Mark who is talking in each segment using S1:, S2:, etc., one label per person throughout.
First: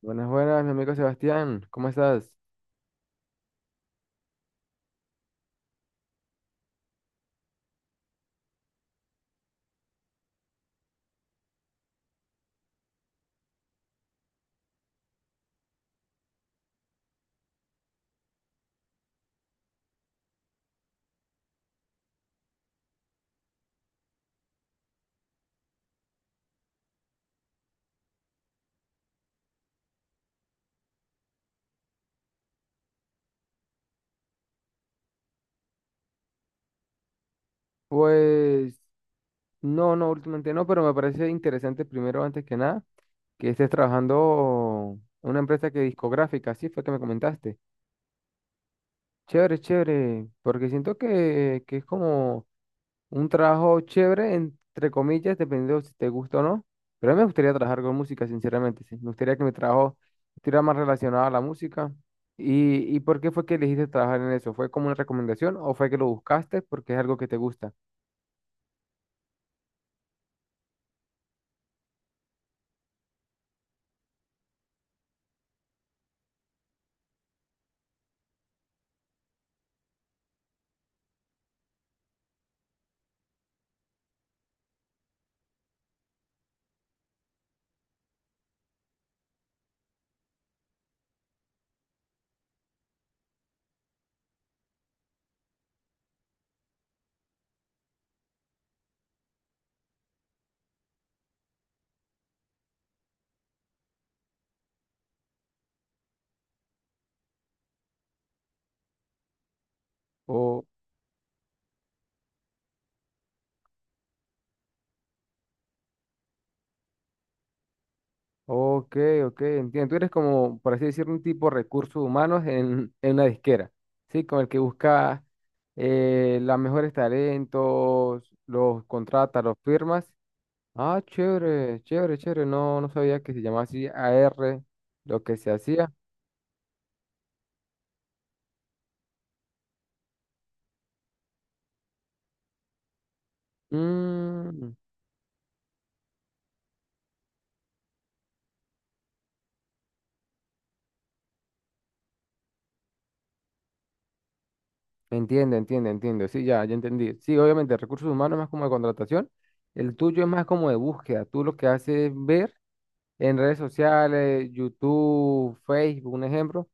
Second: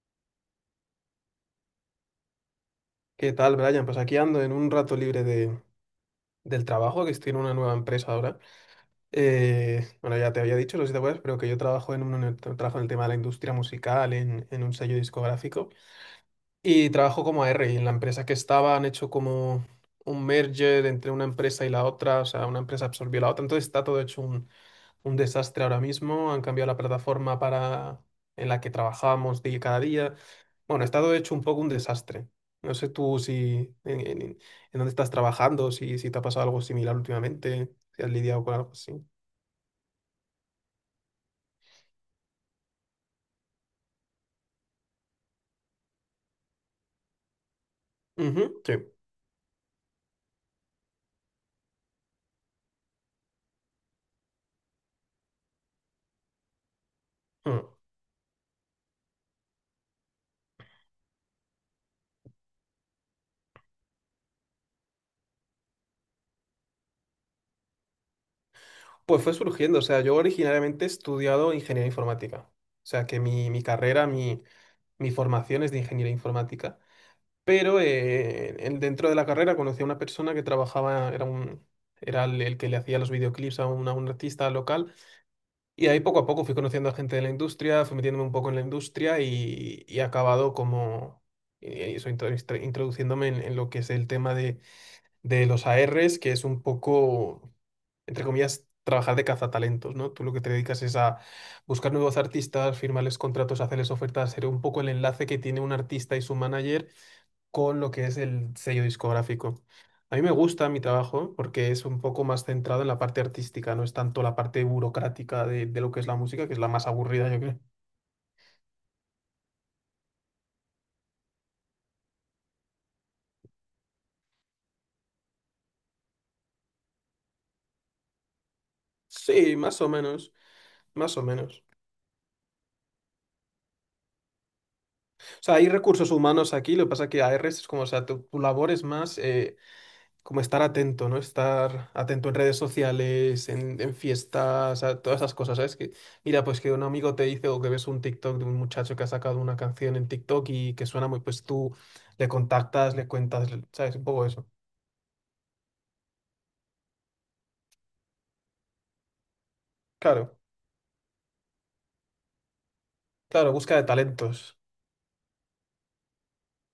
S1: Buenas, buenas, mi amigo Sebastián, ¿cómo estás?
S2: ¿Qué tal, Brian? Pues aquí ando en un rato libre del trabajo, que estoy en una nueva empresa ahora. Bueno, ya te había dicho, no sé si te acuerdas, pero que yo trabajo en el tema de la industria musical, en un sello discográfico. Y trabajo como AR y en la empresa que estaba han hecho como un merger entre una empresa y la otra, o sea, una empresa absorbió la otra, entonces está todo hecho un desastre ahora mismo, han cambiado la plataforma para en la que trabajamos cada día. Bueno, está todo hecho un poco un desastre. No sé tú si en dónde estás trabajando, si te ha pasado algo similar últimamente, si has lidiado con algo
S1: Pues
S2: así.
S1: no, no, últimamente no, pero me parece interesante primero, antes que nada, que estés trabajando en una empresa que discográfica, sí fue que me comentaste.
S2: Ujú, sí.
S1: Chévere, chévere, porque siento que es como un trabajo chévere, entre comillas, dependiendo si te gusta o no, pero a mí me gustaría
S2: Mm.
S1: trabajar con música, sinceramente, sí. Me gustaría que mi trabajo estuviera más relacionado a la música. Y por qué fue que elegiste trabajar en eso? ¿Fue como una recomendación o fue que lo buscaste porque es algo que te gusta?
S2: Pues fue surgiendo, o sea, yo originariamente he estudiado ingeniería informática. O sea, que mi carrera, mi formación es de ingeniería informática, pero dentro de la carrera conocí a una persona que trabajaba, era el que le hacía los videoclips a un artista local, y ahí poco a poco fui conociendo a gente de la industria, fui metiéndome un poco en la industria y he acabado como, eso, introduciéndome en lo que es el tema de los ARs, que es un poco entre comillas, trabajar de cazatalentos, ¿no? Tú lo que te dedicas es a buscar nuevos artistas, firmarles contratos, hacerles ofertas, ser un poco el enlace que tiene un artista y su manager con lo que es el sello discográfico. A mí me
S1: Oh,
S2: gusta mi trabajo porque es un poco más centrado en la parte artística, no es tanto la parte burocrática de lo que es la música, que es la más aburrida, yo creo.
S1: ok, ok, entiendo. Tú eres como, por así decirlo, un tipo de recursos humanos en una disquera, ¿sí? Con el que busca los mejores talentos, los contrata los
S2: Sí, más o
S1: firmas.
S2: menos,
S1: Ah,
S2: más o menos.
S1: chévere, chévere, chévere. No, no sabía que se llamaba así A R lo que
S2: O
S1: se
S2: sea, hay
S1: hacía.
S2: recursos humanos aquí, lo que pasa es que AR es como, o sea, tu labor es más como estar atento, ¿no? Estar atento en redes sociales, en
S1: Mm,
S2: fiestas, a todas esas cosas, ¿sabes? Que, mira, pues que un amigo te dice o que ves un TikTok de un muchacho que ha sacado una canción en TikTok y que suena muy, pues tú le contactas, le cuentas, ¿sabes? Un poco eso.
S1: entiendo, entiendo, entiendo. Sí, ya, ya entendí. Sí, obviamente, recursos humanos es más como de contratación. El tuyo es
S2: Claro,
S1: más como de búsqueda. Tú lo que haces es ver en
S2: claro,
S1: redes
S2: busca de
S1: sociales,
S2: talentos.
S1: YouTube, Facebook, un ejemplo,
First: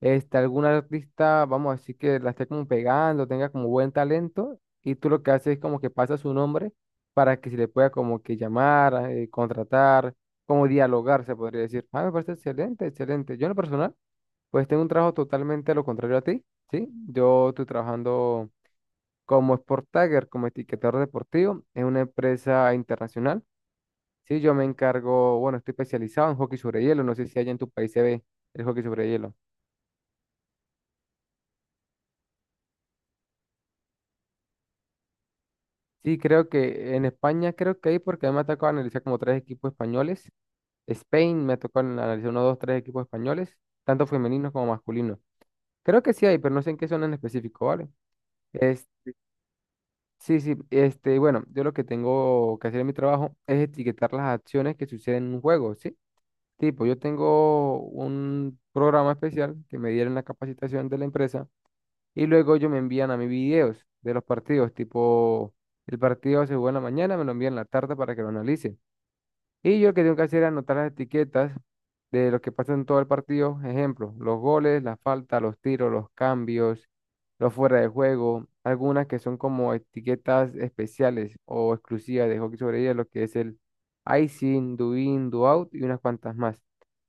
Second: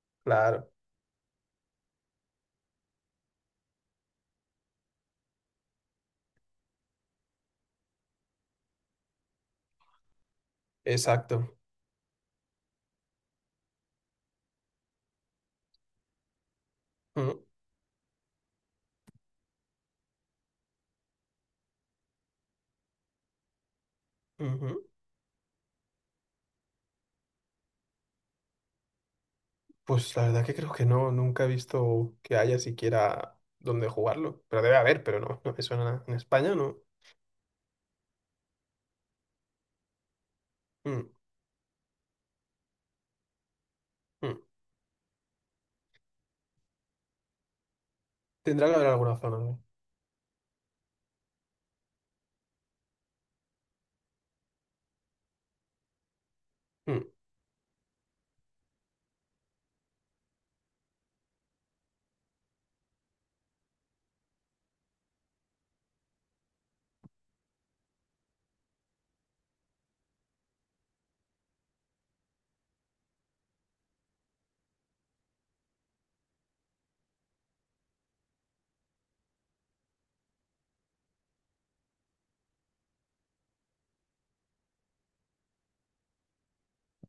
S1: este, algún
S2: Claro,
S1: artista, vamos a decir que la esté como pegando, tenga como buen talento, y tú lo que haces es como que pasa su nombre para que se le pueda como que llamar, contratar, como dialogar, se
S2: exacto.
S1: podría decir. Ah, me parece excelente, excelente. Yo en lo personal, pues tengo un trabajo totalmente a lo contrario a ti, ¿sí?
S2: Mm,
S1: Yo estoy trabajando como Sport Tagger, como etiquetador deportivo, en una empresa internacional. Sí, yo me
S2: ujú.
S1: encargo, bueno, estoy especializado en hockey sobre hielo, no sé si allá en tu país se ve el hockey sobre hielo.
S2: Pues la verdad que creo que no, nunca he visto que haya siquiera dónde jugarlo. Pero debe haber, pero no, no me suena nada. En
S1: Sí, creo
S2: España no.
S1: que en España creo que hay, porque a mí me ha tocado analizar como tres equipos españoles.
S2: Mm,
S1: Spain me ha tocado analizar uno, dos, tres equipos españoles, tanto
S2: mm.
S1: femeninos como masculinos. Creo que sí hay, pero no sé en qué son en específico, ¿vale?
S2: Tendrá que haber
S1: Es,
S2: alguna zona, ¿no?
S1: sí, sí, este, bueno, yo lo que tengo que hacer en mi trabajo es etiquetar las acciones que suceden en un juego, ¿sí? Tipo, yo
S2: Mm.
S1: tengo un programa especial que me dieron en la capacitación de la empresa y luego ellos me envían a mí videos de los partidos, tipo, el partido se juega en la mañana, me lo envían en la tarde para que lo analice. Y yo lo que tengo que hacer es anotar las etiquetas de lo que pasa en todo el partido. Ejemplo, los goles, la falta los tiros, los cambios, los fuera de juego. Algunas que son como etiquetas especiales o exclusivas de hockey sobre hielo, lo que es el icing, do in, do out y unas cuantas más.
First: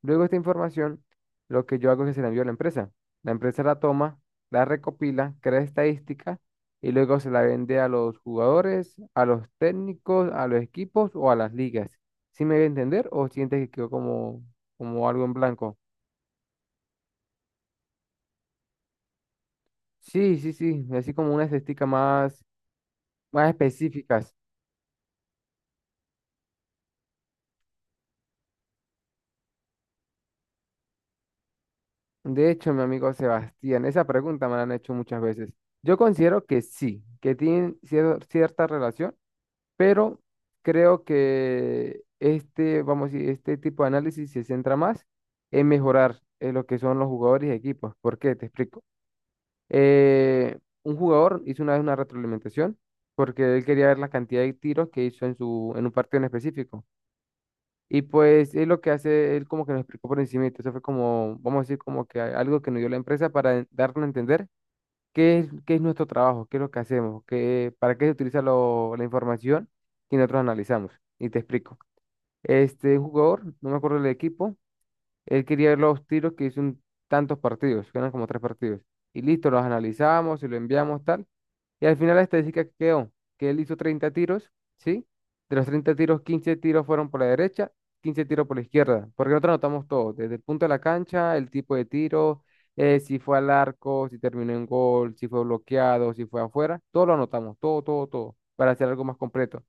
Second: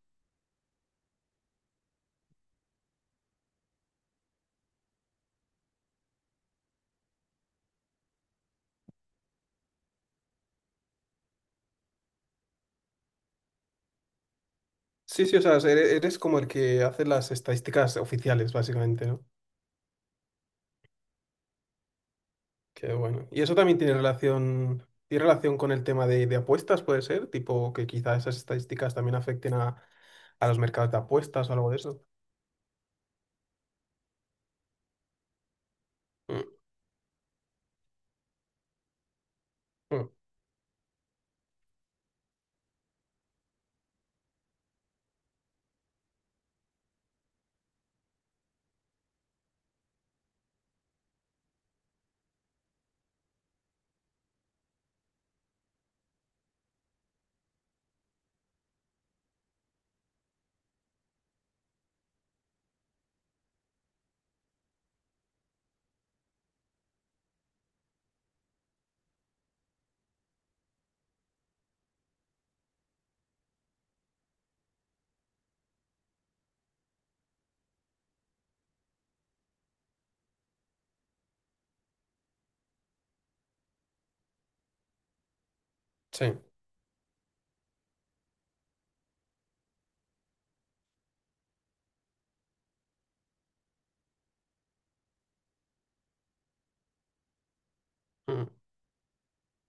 S1: Luego esta información, lo que yo hago es que se la envío a la empresa. La empresa la toma, la recopila, crea estadística y luego se la vende a los jugadores, a los técnicos, a los equipos o a las ligas. ¿Sí me voy a entender o sientes que quedó como algo
S2: Sí,
S1: en
S2: sí, o sea,
S1: blanco?
S2: eres como el que hace las estadísticas oficiales, básicamente, ¿no?
S1: Sí, sí, sí, así como una esticas más,
S2: Qué bueno. Y
S1: más
S2: eso también
S1: específicas.
S2: tiene relación con el tema de apuestas, puede ser, tipo que quizá esas estadísticas también afecten a los mercados de apuestas o algo de eso.
S1: De hecho, mi amigo Sebastián, esa pregunta me la han hecho muchas veces. Yo considero
S2: Mm,
S1: que sí, que tienen cierta relación,
S2: mm,
S1: pero creo que este, vamos a decir, este tipo de análisis se centra más en mejorar lo que son los jugadores y equipos. ¿Por qué? Te explico. Eh, un jugador hizo una vez una retroalimentación porque él quería ver la cantidad de tiros que hizo en su, en un partido en específico. Y pues es lo que hace, él como que nos explicó por encima, eso fue como, vamos a decir, como que algo que nos dio la empresa para darnos a entender qué es nuestro trabajo, qué es lo que hacemos, qué, para qué se utiliza la información que nosotros analizamos. Y te explico. Este jugador, no me acuerdo del equipo, él quería ver los tiros que hizo en tantos partidos, que eran como tres partidos. Y listo, los analizamos y lo enviamos tal. Y al final la estadística que quedó, que él hizo 30 tiros, ¿sí? De los 30 tiros,
S2: sí.
S1: 15 tiros fueron por la derecha, 15 tiros por la izquierda, porque nosotros anotamos todo, desde el punto de la cancha, el tipo de tiro, si fue al arco, si terminó en gol, si fue bloqueado, si fue afuera, todo lo anotamos, todo, todo, todo,
S2: Mm,
S1: para hacer algo más completo.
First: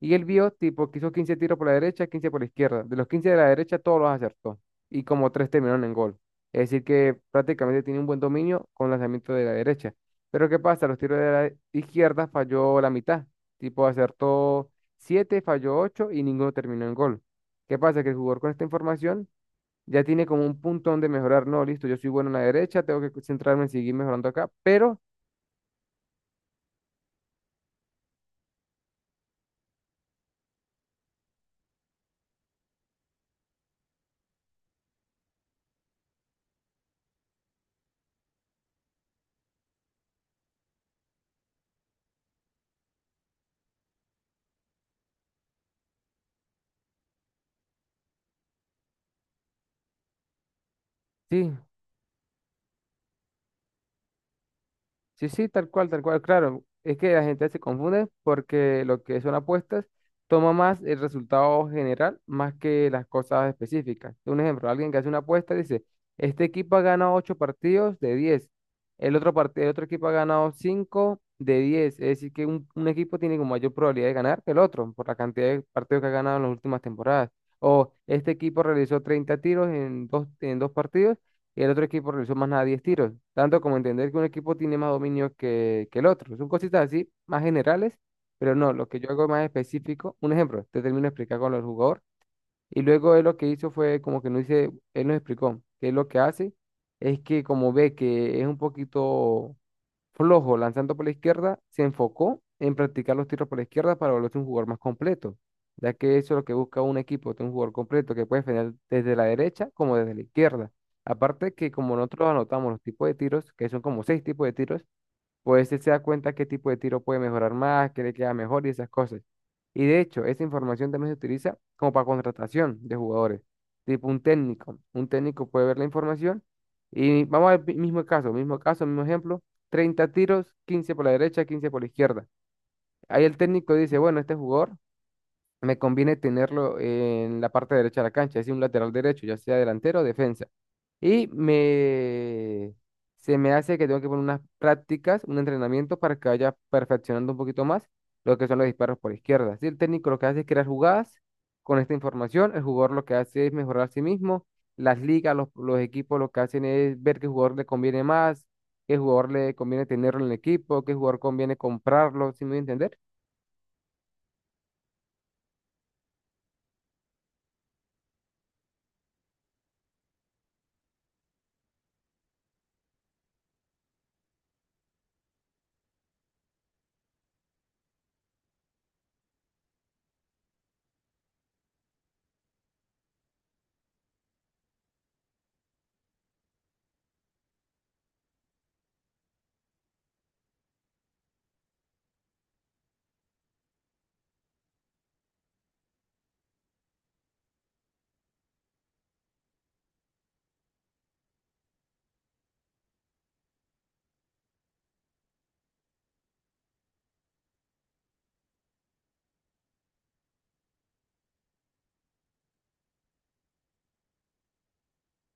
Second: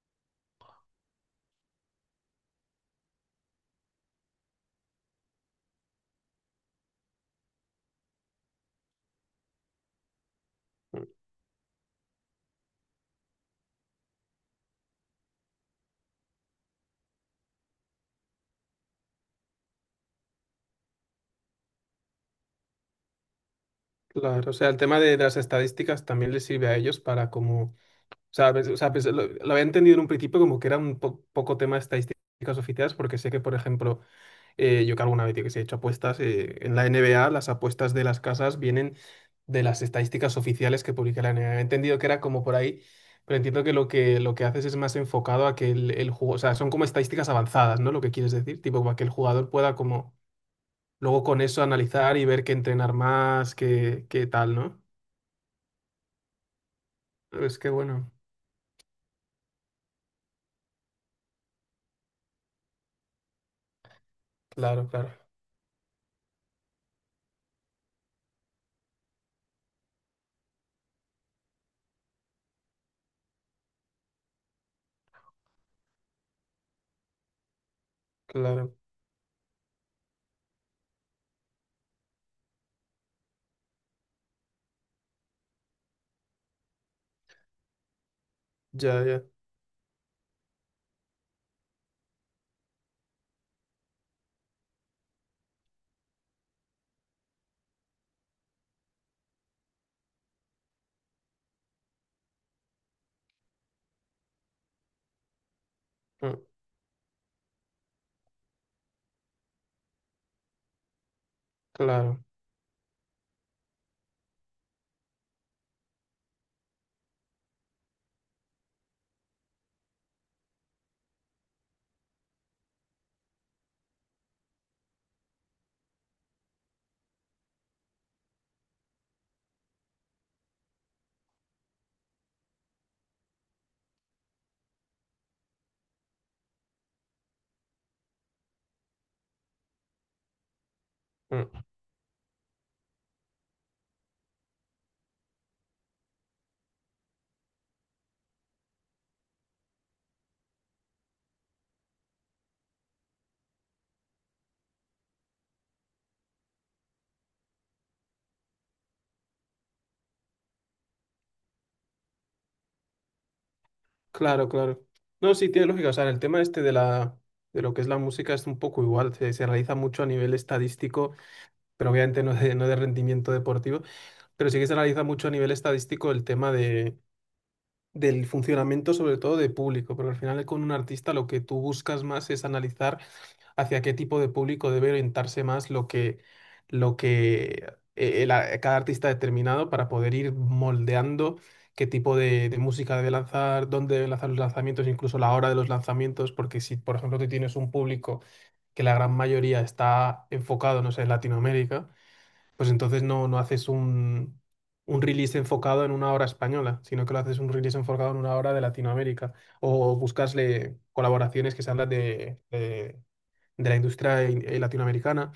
S1: Y él vio, tipo, que hizo 15 tiros por la derecha, 15 por la izquierda. De los 15 de la derecha, todos los acertó. Y como tres terminaron en gol. Es decir, que prácticamente tiene un buen dominio con lanzamiento de la derecha. Pero ¿qué pasa? Los
S2: mm.
S1: tiros de la izquierda falló la mitad. Tipo, acertó 7 falló 8 y ninguno terminó en gol. ¿Qué pasa? Que el jugador con esta información ya tiene como un punto donde mejorar. No, listo, yo soy bueno en la derecha, tengo que centrarme en seguir mejorando acá.
S2: Claro, o sea, el
S1: Pero
S2: tema de las estadísticas también les sirve a ellos para como, o sea, o sea, pues, lo había entendido en un principio como que era un poco tema de estadísticas oficiales, porque sé que, por ejemplo, yo que alguna vez, yo que sé, he hecho apuestas. En la NBA, las apuestas de las casas vienen de las estadísticas oficiales que publica la NBA. He entendido que era como por ahí, pero entiendo que lo que haces es más enfocado a que el juego, o sea, son como estadísticas avanzadas, ¿no? Lo que quieres decir, tipo, para que el jugador pueda como luego con
S1: sí.
S2: eso analizar y ver qué entrenar más, qué tal, ¿no?
S1: Sí, sí, tal cual, claro. Es que la gente
S2: Es
S1: se
S2: que
S1: confunde
S2: bueno,
S1: porque lo que son apuestas toma más el resultado general más que las cosas específicas. Un ejemplo,
S2: claro,
S1: alguien que hace
S2: claro,
S1: una apuesta dice, este equipo ha ganado 8 partidos de 10. El otro, el otro equipo ha ganado 5 de 10, es decir, que un equipo tiene como mayor probabilidad de ganar que el otro por la cantidad de partidos que ha ganado en las últimas temporadas. O este equipo
S2: claro,
S1: realizó 30 tiros en dos partidos y el otro equipo realizó más nada 10 tiros, tanto como entender que un equipo tiene más dominio que el otro. Son cositas así, más generales, pero no, lo que
S2: ya,
S1: yo
S2: ya,
S1: hago es más específico, un ejemplo, te termino de explicar con el jugador, y luego él lo que hizo fue como que no hice, él nos explicó que él lo que hace es que como ve que es un poquito flojo lanzando por la izquierda, se enfocó en practicar los tiros por la izquierda para volverse un jugador más completo, ya que eso
S2: mm,
S1: es lo que busca un equipo, tener un jugador completo que puede defender desde la derecha como desde la izquierda. Aparte que como
S2: claro.
S1: nosotros anotamos los tipos de tiros, que son como seis tipos de tiros, pues él se da cuenta qué tipo de tiro puede mejorar más, qué le queda mejor y esas cosas. Y de hecho, esa información también se utiliza como para contratación de jugadores, tipo un técnico. Un técnico puede ver la información y vamos al mismo caso, mismo caso, mismo ejemplo, 30 tiros, 15 por la derecha, 15 por la izquierda. Ahí el técnico dice, bueno, este jugador me conviene tenerlo en la parte derecha de la cancha, es decir, un lateral derecho, ya sea delantero o defensa. Y
S2: Mm.
S1: me, Se me hace que tengo que poner unas prácticas, un entrenamiento para que vaya perfeccionando un poquito más lo que son los disparos por izquierda. Si el técnico lo que hace es crear jugadas con esta información, el jugador lo que hace es mejorar a sí mismo, las ligas, los equipos lo que hacen es ver qué jugador le conviene más, qué jugador le conviene tenerlo en el equipo, qué jugador conviene comprarlo, ¿si me voy a entender?
S2: Claro, claro. No, sí, tiene lógica. O sea, el tema este de lo que es la música es un poco igual. Se realiza mucho a nivel estadístico, pero obviamente no de rendimiento deportivo. Pero sí que se realiza mucho a nivel estadístico el tema del funcionamiento, sobre todo de público. Porque al final, con un artista, lo que tú buscas más es analizar hacia qué tipo de público debe orientarse más lo que el a- cada artista ha determinado para poder ir moldeando qué tipo de música debe lanzar, dónde debe lanzar los lanzamientos, incluso la hora de los lanzamientos, porque si, por ejemplo, tú tienes un público que la gran mayoría está enfocado, no sé, en Latinoamérica, pues entonces no haces un release enfocado en una hora española, sino que lo haces un release enfocado en una hora de Latinoamérica o buscasle colaboraciones que se hablan de la industria latinoamericana.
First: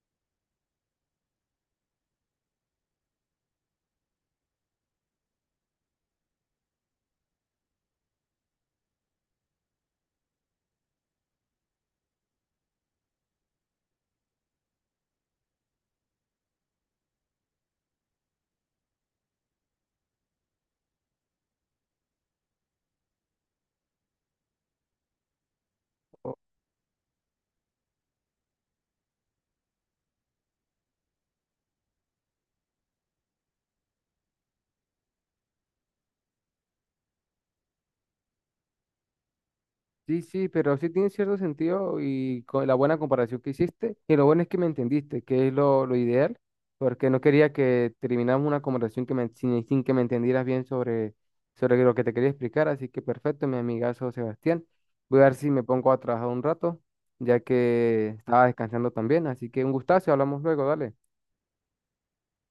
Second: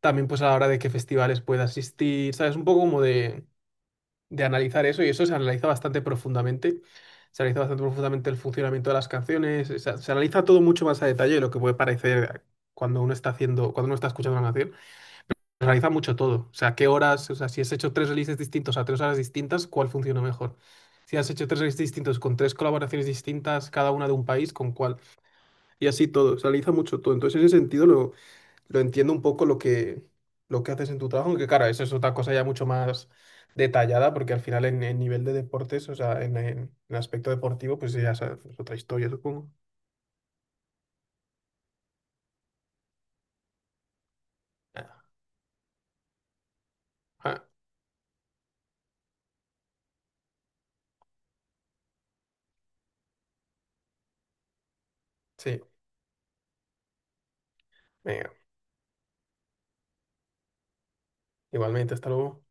S2: También pues a la hora de qué festivales puede asistir, ¿sabes? Un poco como de analizar eso y eso se analiza bastante profundamente. Se analiza bastante profundamente el funcionamiento de las canciones, o sea, se analiza todo mucho más a detalle de lo que puede parecer cuando uno está escuchando una canción. Se analiza mucho todo, o sea, qué horas, o sea, si has hecho tres releases distintos a tres horas distintas, ¿cuál funciona mejor? Si has hecho tres releases distintos con tres colaboraciones distintas, cada una de un país, ¿con cuál? Y así todo, se analiza mucho todo. Entonces, en ese sentido, lo entiendo un poco lo que haces en tu trabajo, aunque claro, eso es otra cosa ya mucho más detallada, porque al final en el nivel de deportes, o sea, en el aspecto deportivo, pues ya sabes, es otra historia, supongo.
S1: Sí, sí, pero sí tiene cierto sentido y con la buena comparación que hiciste. Y lo bueno es que me
S2: Ah,
S1: entendiste, que es lo ideal, porque no
S2: ah,
S1: quería que termináramos una conversación que sin que me entendieras bien sobre lo que te quería explicar. Así que perfecto, mi amigazo Sebastián. Voy a ver si
S2: sí,
S1: me pongo a trabajar un rato, ya que
S2: venga,
S1: estaba descansando también. Así que un gustazo, hablamos luego, dale.
S2: igualmente, hasta luego.